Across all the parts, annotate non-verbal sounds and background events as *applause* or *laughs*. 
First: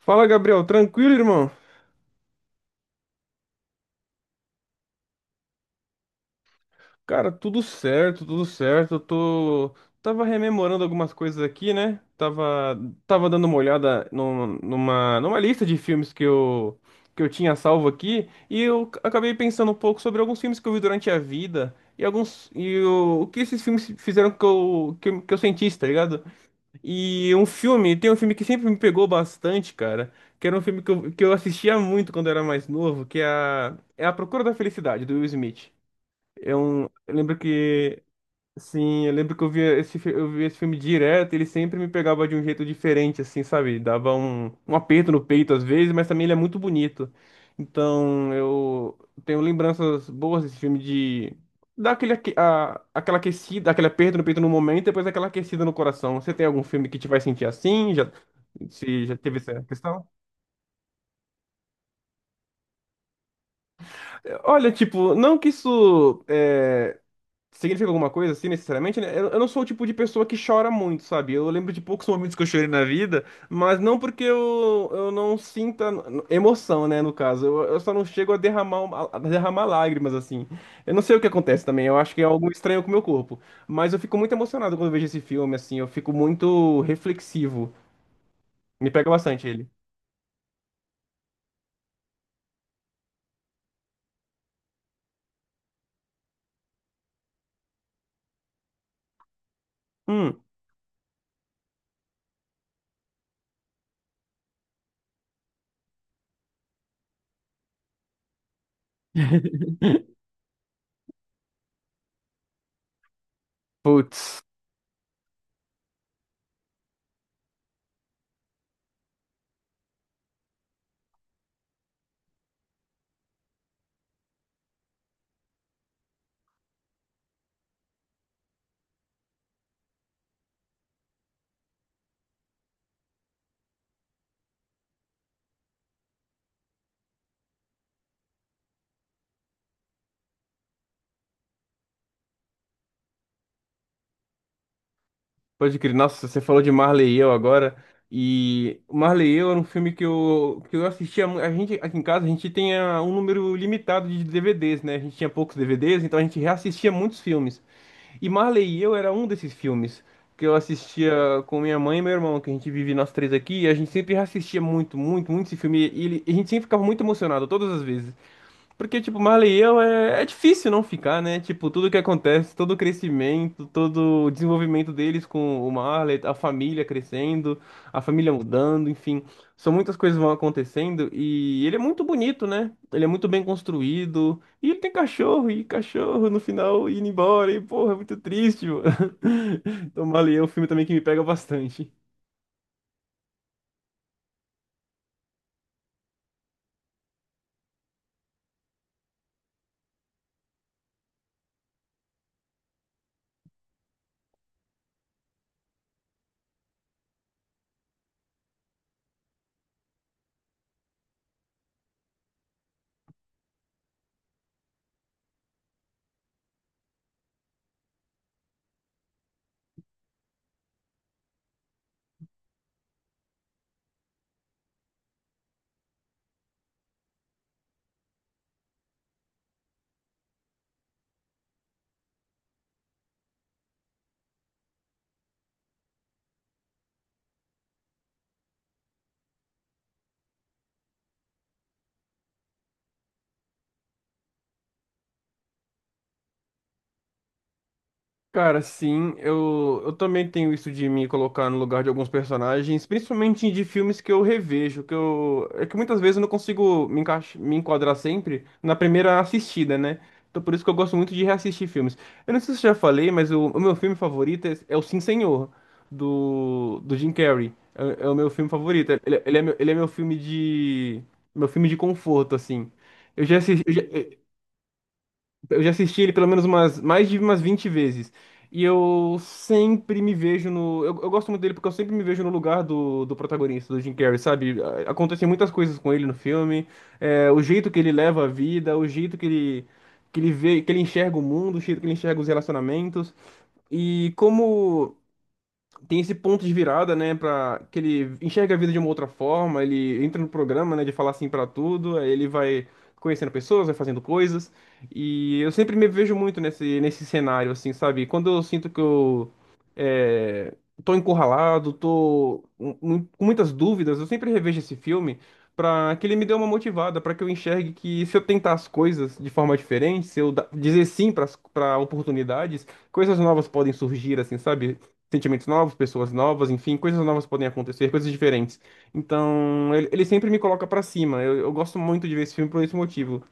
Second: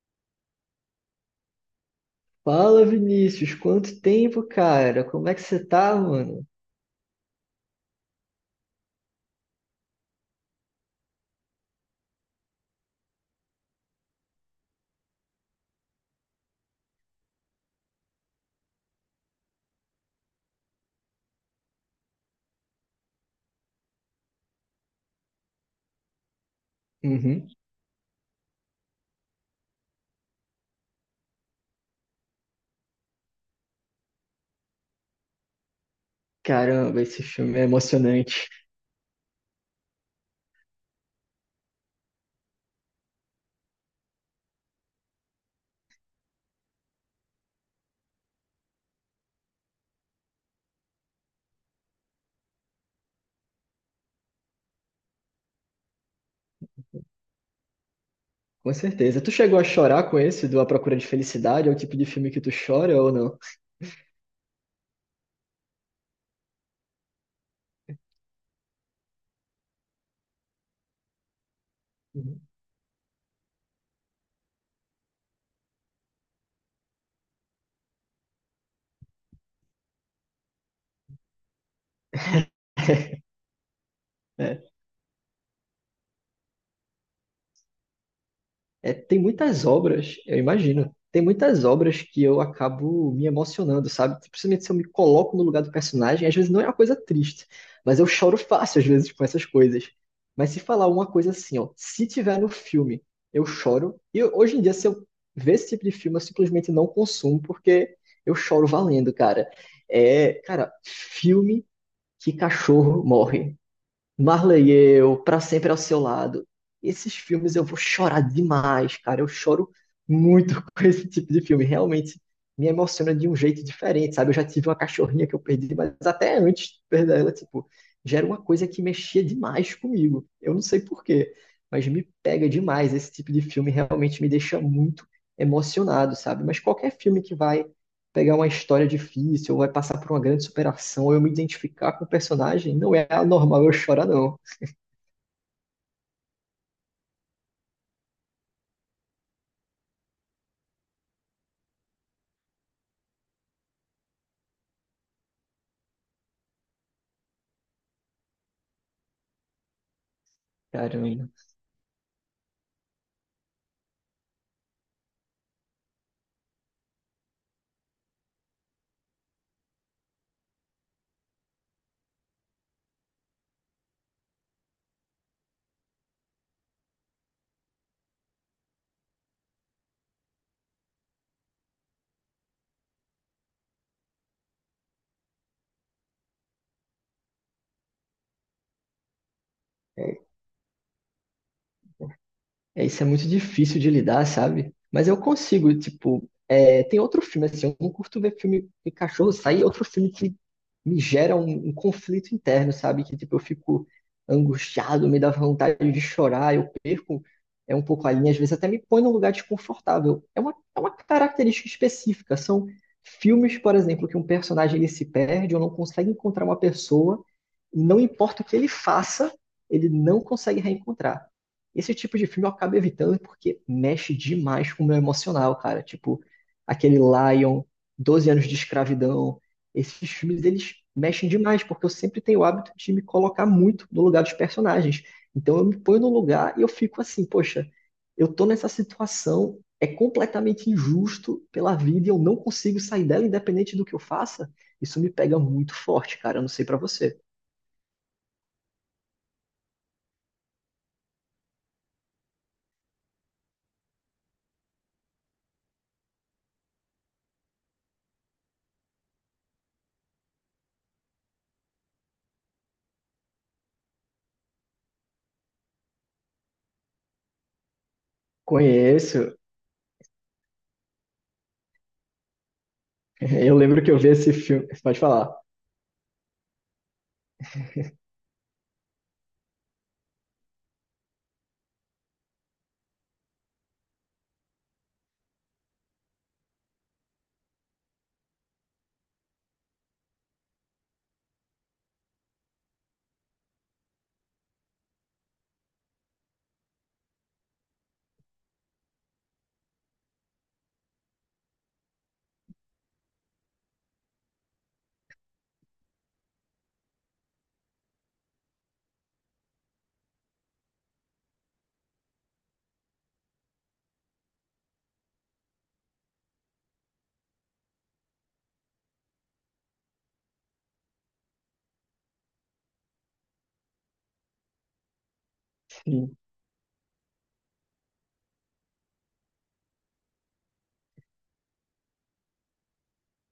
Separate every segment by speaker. Speaker 1: Fala, Gabriel. Tranquilo, irmão?
Speaker 2: Fala, Vinícius, quanto tempo, cara? Como é que você tá, mano?
Speaker 1: Cara, tudo certo, tudo certo. Tava rememorando algumas coisas aqui, né? Tava dando uma olhada numa lista de filmes que eu tinha salvo aqui e acabei pensando um pouco sobre alguns filmes que eu vi durante a vida e alguns e o que esses filmes fizeram que eu sentisse, tá ligado?
Speaker 2: Uhum.
Speaker 1: Tem um filme que sempre me pegou bastante, cara, que era um filme que eu assistia muito quando eu era mais novo, que é é A Procura da Felicidade, do Will Smith.
Speaker 2: Caramba,
Speaker 1: Eu
Speaker 2: esse
Speaker 1: lembro
Speaker 2: filme é
Speaker 1: que
Speaker 2: emocionante,
Speaker 1: sim, eu lembro que eu via eu via esse filme direto, ele sempre me pegava de um jeito diferente, assim, sabe? Dava um aperto no peito às vezes, mas também ele é muito bonito. Então, eu tenho lembranças boas desse filme de dar aquela aquecida, aquele aperto no peito no momento, e depois aquela aquecida no coração. Você tem algum filme que te vai sentir assim? Já,
Speaker 2: com
Speaker 1: se já
Speaker 2: certeza. Tu
Speaker 1: teve
Speaker 2: chegou
Speaker 1: essa
Speaker 2: a chorar
Speaker 1: questão?
Speaker 2: com esse do A Procura de Felicidade? É o tipo de filme que tu chora ou não?
Speaker 1: Olha, tipo, não que significa alguma coisa assim, necessariamente, né? Eu não sou o tipo de pessoa que chora muito, sabe? Eu lembro de poucos momentos
Speaker 2: Uhum.
Speaker 1: que eu chorei na vida, mas não porque eu não sinta emoção, né? No caso, eu só não chego a derramar lágrimas, assim. Eu não sei o que acontece também, eu acho que é algo estranho com o meu corpo. Mas eu fico muito
Speaker 2: É.
Speaker 1: emocionado quando eu vejo esse filme, assim, eu fico muito reflexivo. Me
Speaker 2: É,
Speaker 1: pega
Speaker 2: tem
Speaker 1: bastante
Speaker 2: muitas
Speaker 1: ele.
Speaker 2: obras, eu imagino, tem muitas obras que eu acabo me emocionando, sabe? Principalmente se eu me coloco no lugar do personagem, às vezes não é uma coisa triste, mas eu choro fácil às vezes com essas coisas.
Speaker 1: Hum,
Speaker 2: Mas se falar uma coisa assim, ó, se tiver no filme, eu choro. Hoje em dia, se eu ver esse tipo de filme, eu simplesmente não consumo, porque eu choro valendo, cara.
Speaker 1: *laughs*
Speaker 2: É, cara, filme que cachorro morre.
Speaker 1: Putz.
Speaker 2: Marley e eu, Pra Sempre ao Seu Lado. Esses filmes eu vou chorar demais, cara. Eu choro muito *laughs* com esse tipo de filme. Realmente me emociona de um jeito diferente, sabe? Eu já tive uma cachorrinha que eu perdi, mas até antes de perder ela, tipo, já era uma coisa que mexia demais comigo. Eu não sei por quê, mas me pega demais. Esse tipo de filme realmente me deixa muito emocionado, sabe? Mas qualquer filme que vai pegar uma história difícil, ou vai passar por uma grande superação, ou eu me identificar com o personagem, não é anormal eu chorar, não.
Speaker 1: Pode crer. Nossa, você falou de Marley e Eu agora. E o Marley e Eu era um filme que eu assistia. A gente, aqui em casa, a gente tem um número limitado de DVDs, né? A gente tinha poucos DVDs, então a gente reassistia muitos filmes. E Marley e Eu era um desses filmes que eu assistia
Speaker 2: Caramba.
Speaker 1: com minha mãe e meu irmão, que a gente vive nós três aqui. E a gente sempre reassistia muito, muito, muito esse filme. E a gente sempre ficava muito emocionado, todas as vezes. Porque, tipo, Marley e eu é difícil não ficar, né? Tipo, tudo que acontece, todo o crescimento, todo o desenvolvimento deles com o Marley, a família crescendo, a família mudando, enfim. São muitas coisas que vão acontecendo e ele é muito bonito, né? Ele é muito bem construído. E ele tem cachorro, e cachorro no final indo embora, e porra, é muito triste, mano. *laughs* Então,
Speaker 2: É.
Speaker 1: Marley e eu é um filme também que me pega bastante.
Speaker 2: É, isso é muito difícil de lidar, sabe? Mas eu consigo, tipo, é, tem outro filme, assim, eu não curto ver filme de cachorro sair, outro filme que me gera um conflito interno, sabe? Que, tipo, eu fico angustiado, me dá vontade de chorar, eu perco um pouco a linha, às vezes até me põe num lugar desconfortável. É uma característica específica, são filmes, por exemplo, que um personagem ele se perde ou não consegue encontrar uma pessoa, e não importa o que ele faça, ele não consegue reencontrar. Esse tipo de filme eu acabo evitando porque mexe demais com o meu emocional, cara. Tipo, aquele Lion, Doze Anos de Escravidão. Esses filmes, eles mexem demais, porque eu sempre tenho o hábito de me colocar muito no lugar dos personagens. Então eu me ponho no lugar e eu fico assim, poxa, eu tô nessa situação, é completamente injusto pela vida e eu não consigo sair dela independente do que eu faça. Isso me pega muito forte, cara. Eu não sei pra você.
Speaker 1: Cara, sim, eu também tenho isso de me colocar no lugar de alguns personagens, principalmente de filmes que eu revejo, que muitas vezes eu não consigo me enquadrar sempre na primeira assistida, né? Então por isso que eu gosto muito de reassistir filmes. Eu não sei se eu já falei, mas o meu filme favorito é o Sim Senhor, do Jim Carrey. É o meu filme favorito.
Speaker 2: Conheço.
Speaker 1: Ele é meu filme meu filme de conforto, assim.
Speaker 2: *laughs*
Speaker 1: Eu já
Speaker 2: Eu
Speaker 1: assisti,
Speaker 2: lembro que eu vi esse filme. Você pode falar.
Speaker 1: eu já assisti ele pelo menos umas, mais de umas 20 vezes. E eu sempre me vejo no. Eu gosto muito dele porque eu sempre me vejo no lugar do protagonista, do Jim Carrey, sabe? A- Acontecem muitas coisas com ele no filme. É, o jeito que ele leva a vida, o jeito que ele vê, que ele enxerga o mundo, o jeito que ele enxerga os relacionamentos. E como tem esse ponto de virada, né, para que ele enxerga a vida de uma outra forma, ele entra no programa, né, de falar assim pra tudo, aí ele vai conhecendo pessoas, vai fazendo coisas, e eu sempre me vejo muito nesse cenário assim, sabe? Quando eu sinto que é, tô encurralado, com muitas dúvidas, eu sempre revejo esse filme pra que ele me dê uma motivada, pra que eu enxergue que se eu tentar as coisas de forma diferente, se eu dizer sim para oportunidades, coisas novas podem surgir, assim, sabe? Sentimentos novos, pessoas novas, enfim, coisas novas podem acontecer, coisas diferentes. Então, ele sempre me coloca pra cima. Eu gosto muito de ver esse filme por esse motivo.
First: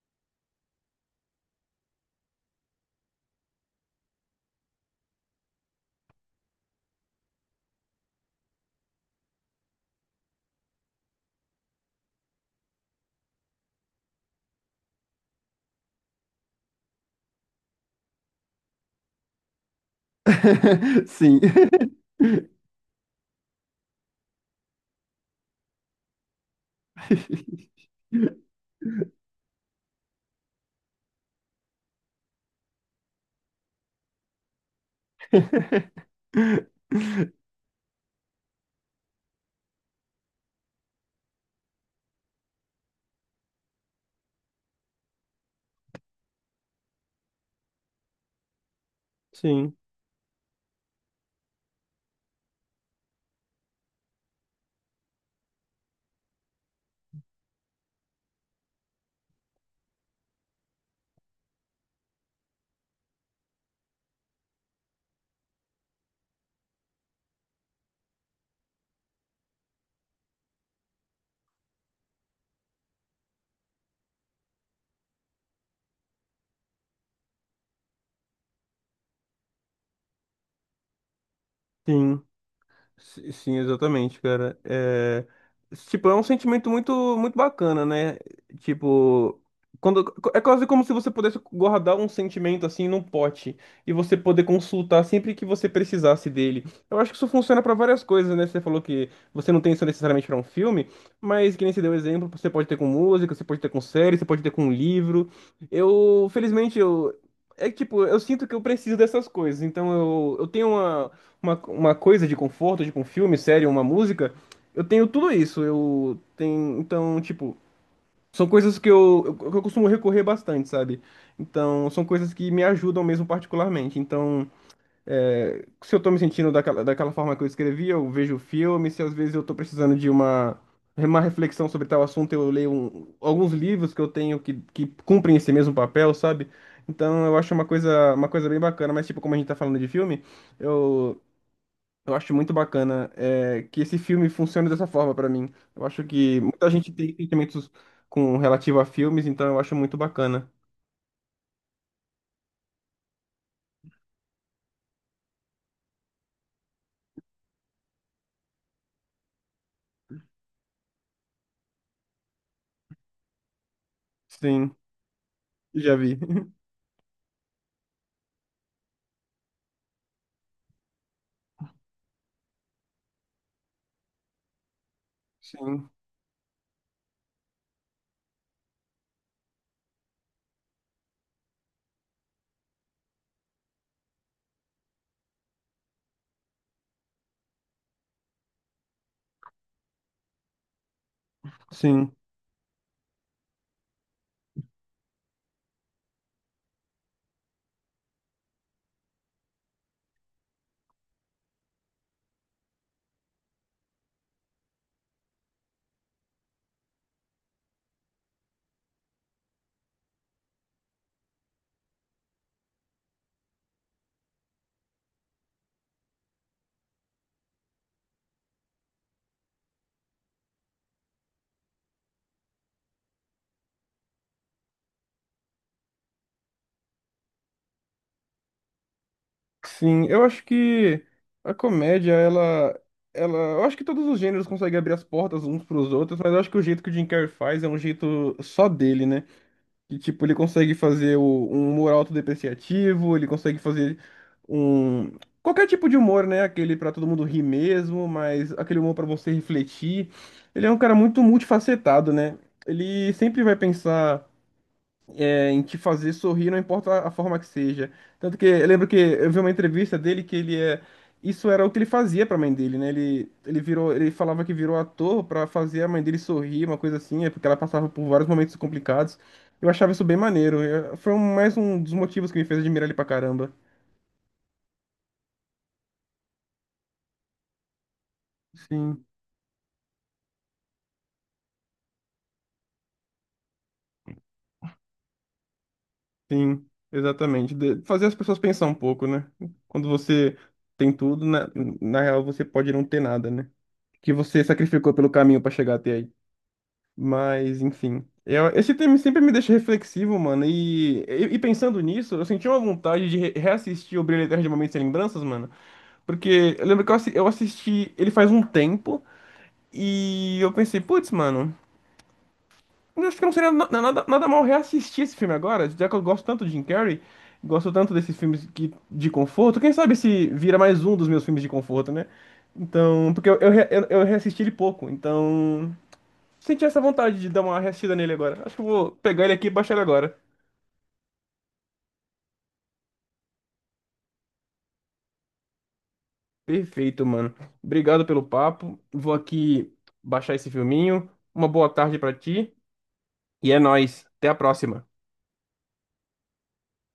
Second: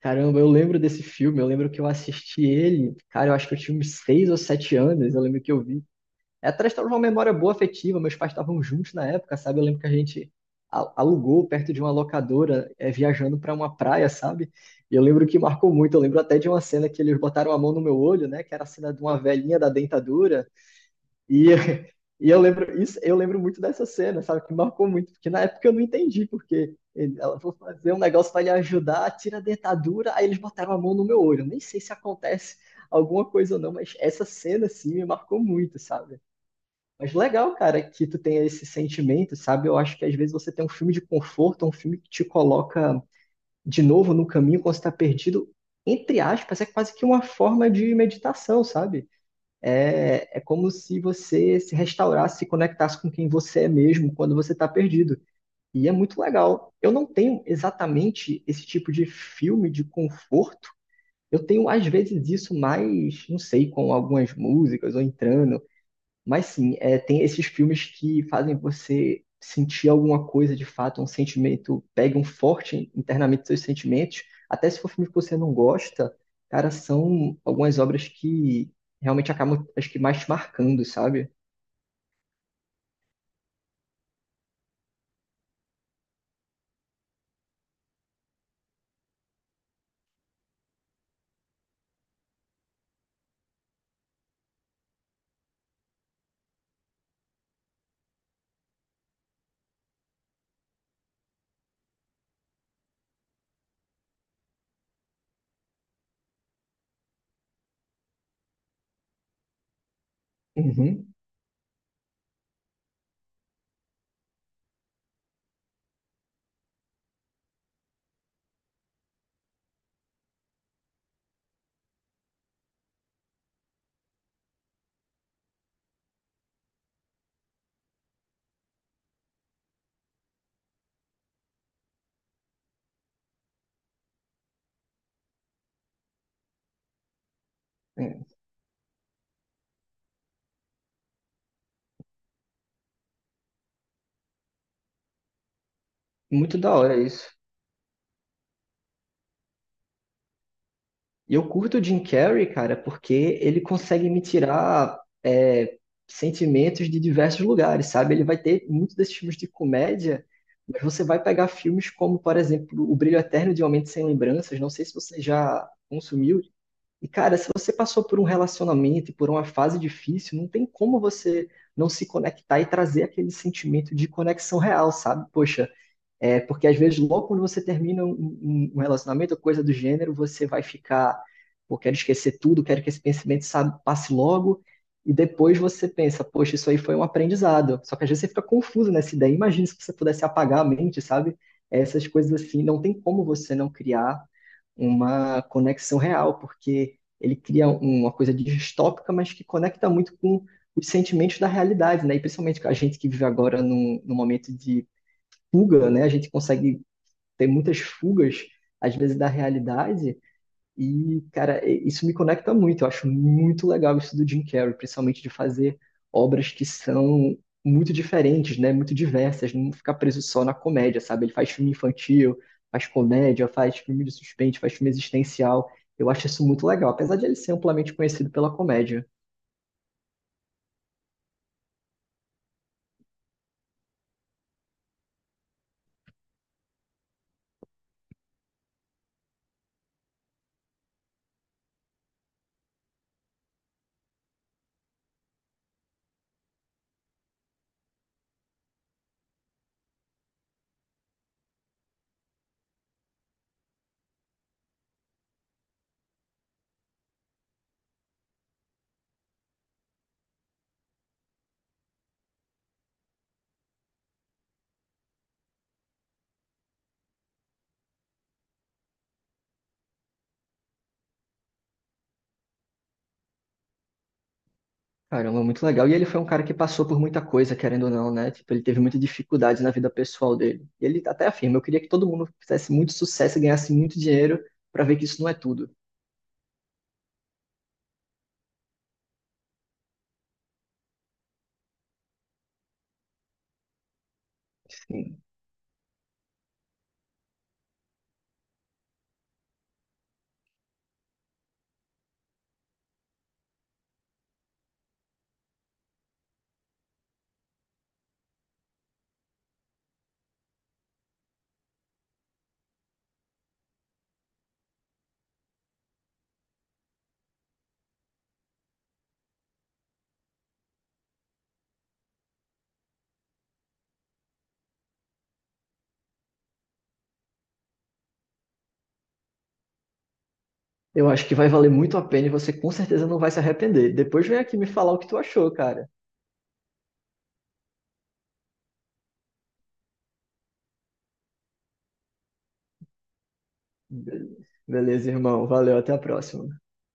Speaker 2: Caramba, eu lembro desse filme, eu lembro que eu assisti ele, cara, eu acho que eu tinha uns 6 ou 7 anos, eu lembro que eu vi. É, atrás estava uma memória boa afetiva, meus pais estavam juntos na época, sabe? Eu lembro que a gente alugou perto de uma locadora, é, viajando para uma praia, sabe? E eu lembro que marcou muito, eu lembro até de uma cena que eles botaram a mão no meu olho, né? Que era a cena de uma velhinha da dentadura,
Speaker 1: *laughs* Sim.
Speaker 2: e, *laughs* e eu
Speaker 1: *laughs*
Speaker 2: lembro isso, eu lembro muito dessa cena, sabe? Que marcou muito, porque na época eu não entendi, porque ela foi fazer um negócio para lhe ajudar, tira a dentadura, aí eles botaram a mão no meu olho. Eu nem sei se acontece alguma coisa ou não, mas essa cena assim me marcou muito, sabe? Mas legal, cara, que tu tenha esse sentimento, sabe? Eu acho que às vezes você tem um filme de conforto, um filme que te coloca de novo no caminho quando você tá perdido, entre aspas, é quase que uma forma de meditação, sabe?
Speaker 1: Sim,
Speaker 2: É, é como se você se restaurasse, se conectasse com quem você é mesmo quando você está perdido. E é muito legal. Eu não tenho exatamente esse tipo de filme de conforto. Eu tenho, às vezes, isso mais, não sei, com algumas músicas ou entrando, mas sim, é, tem esses filmes que fazem você sentir alguma coisa de fato, um sentimento, pega um forte internamente seus sentimentos, até se for filme que você não gosta, cara, são algumas obras que realmente acabam, acho que mais te marcando, sabe?
Speaker 1: sim. Sim, exatamente, cara. É, tipo, é um sentimento muito, muito bacana, né? Tipo, quando é quase como se você pudesse guardar um sentimento assim num pote e você poder consultar sempre que você precisasse dele. Eu acho que isso funciona para várias coisas, né? Você falou que você não tem isso necessariamente para um filme, mas que nem você deu exemplo, você pode ter com música, você pode ter com série, você pode ter com livro. Eu, felizmente, eu É que, tipo, eu sinto que eu preciso dessas coisas, então eu tenho
Speaker 2: Uhum.
Speaker 1: uma coisa de conforto, tipo um filme, série, uma música, eu tenho tudo isso. Eu tenho, então, tipo, são coisas que que eu costumo recorrer bastante, sabe? Então, são coisas que me ajudam mesmo particularmente. Então, é, se eu tô me sentindo daquela forma que eu escrevi, eu vejo filme, se às vezes eu tô precisando de uma reflexão sobre tal assunto, eu leio alguns livros que eu tenho que cumprem esse mesmo papel, sabe? Então eu acho uma
Speaker 2: É,
Speaker 1: coisa bem bacana, mas tipo, como a gente tá falando de filme, eu, eu acho muito bacana é, que esse filme funcione dessa forma pra mim. Eu acho que
Speaker 2: muito
Speaker 1: muita
Speaker 2: da
Speaker 1: gente
Speaker 2: hora
Speaker 1: tem
Speaker 2: isso.
Speaker 1: sentimentos com relativo a filmes, então eu acho muito bacana.
Speaker 2: E eu curto o Jim Carrey, cara, porque ele consegue me tirar é, sentimentos de diversos lugares, sabe? Ele vai ter muitos desses filmes de comédia, mas você vai pegar filmes como, por exemplo, O Brilho Eterno de Uma Mente Sem Lembranças, não
Speaker 1: Sim,
Speaker 2: sei se você já
Speaker 1: já vi.
Speaker 2: consumiu.
Speaker 1: *laughs*
Speaker 2: E, cara, se você passou por um relacionamento e por uma fase difícil, não tem como você não se conectar e trazer aquele sentimento de conexão real, sabe? Poxa,
Speaker 1: Sim,
Speaker 2: é, porque às vezes, logo quando você termina um relacionamento ou coisa do gênero, você vai ficar, pô, quero esquecer tudo, quero que esse pensamento, sabe, passe logo, e depois você pensa, poxa, isso aí foi um aprendizado. Só que às vezes você fica confuso nessa ideia. Imagina se você pudesse apagar a mente, sabe? Essas
Speaker 1: sim,
Speaker 2: coisas assim, não tem como você não criar uma conexão real, porque ele cria uma coisa distópica, mas que conecta muito com os sentimentos da realidade, né? E principalmente com a gente que vive agora num momento de fuga, né? A gente consegue ter muitas fugas, às vezes, da realidade. E, cara, isso me conecta muito. Eu acho muito legal isso do Jim Carrey, principalmente de fazer obras que são muito diferentes, né? Muito diversas, não ficar preso só na comédia, sabe? Ele faz filme infantil, faz comédia, faz filme de suspense, faz filme existencial. Eu acho isso muito legal, apesar de ele ser amplamente conhecido pela comédia.
Speaker 1: sim. Eu acho que a comédia, eu acho que todos os gêneros conseguem abrir as portas uns pros outros, mas eu acho que o jeito que o Jim Carrey faz é um jeito só dele, né? Que, tipo, ele consegue um humor autodepreciativo, ele consegue fazer um... qualquer tipo de humor, né? Aquele pra todo mundo rir mesmo, mas aquele humor pra você refletir. Ele é um cara muito multifacetado, né? Ele sempre vai pensar... É, em te fazer sorrir, não importa a forma que seja. Tanto que eu lembro que eu vi uma entrevista dele que ele é. Isso era o que ele fazia pra mãe dele, né? Ele falava que virou ator pra fazer a mãe dele sorrir, uma coisa assim, é porque ela passava por vários momentos complicados. Eu achava isso bem maneiro. Mais um dos motivos que me fez admirar ele pra caramba.
Speaker 2: Caramba, muito legal. E ele foi um cara que passou por muita coisa, querendo ou não, né? Tipo, ele teve muita
Speaker 1: Sim,
Speaker 2: dificuldade na vida pessoal dele. E ele até afirma, eu queria que todo mundo fizesse muito sucesso e ganhasse muito dinheiro para ver que isso não é tudo.
Speaker 1: sim, Exatamente. Fazer as pessoas pensar um pouco, né? Quando você tem tudo, na real você pode não ter nada, né? Que você sacrificou pelo
Speaker 2: Sim.
Speaker 1: caminho pra chegar até aí. Mas, enfim. Eu, esse tema sempre me deixa reflexivo, mano. E, pensando nisso, eu senti uma vontade de reassistir o Brilho Eterno de Momentos Sem Lembranças, mano. Porque eu lembro que eu assisti ele faz um tempo e eu pensei, putz, mano, eu acho que não seria nada mal reassistir esse filme agora, já que eu gosto tanto de Jim Carrey, gosto tanto desses filmes de conforto. Quem sabe se vira mais um dos meus filmes de conforto, né? Então, porque eu, re- eu reassisti ele pouco, então. Senti essa vontade de dar uma restida nele agora. Acho que eu vou pegar ele aqui e baixar ele agora.
Speaker 2: Eu acho que vai valer muito a pena e você com certeza não vai se arrepender. Depois vem aqui me falar o que tu achou, cara.
Speaker 1: Perfeito, mano. Obrigado pelo papo. Vou aqui baixar esse filminho. Uma boa tarde pra ti. E é nóis. Até
Speaker 2: Be-
Speaker 1: a próxima.
Speaker 2: Beleza, irmão. Valeu, até a próxima.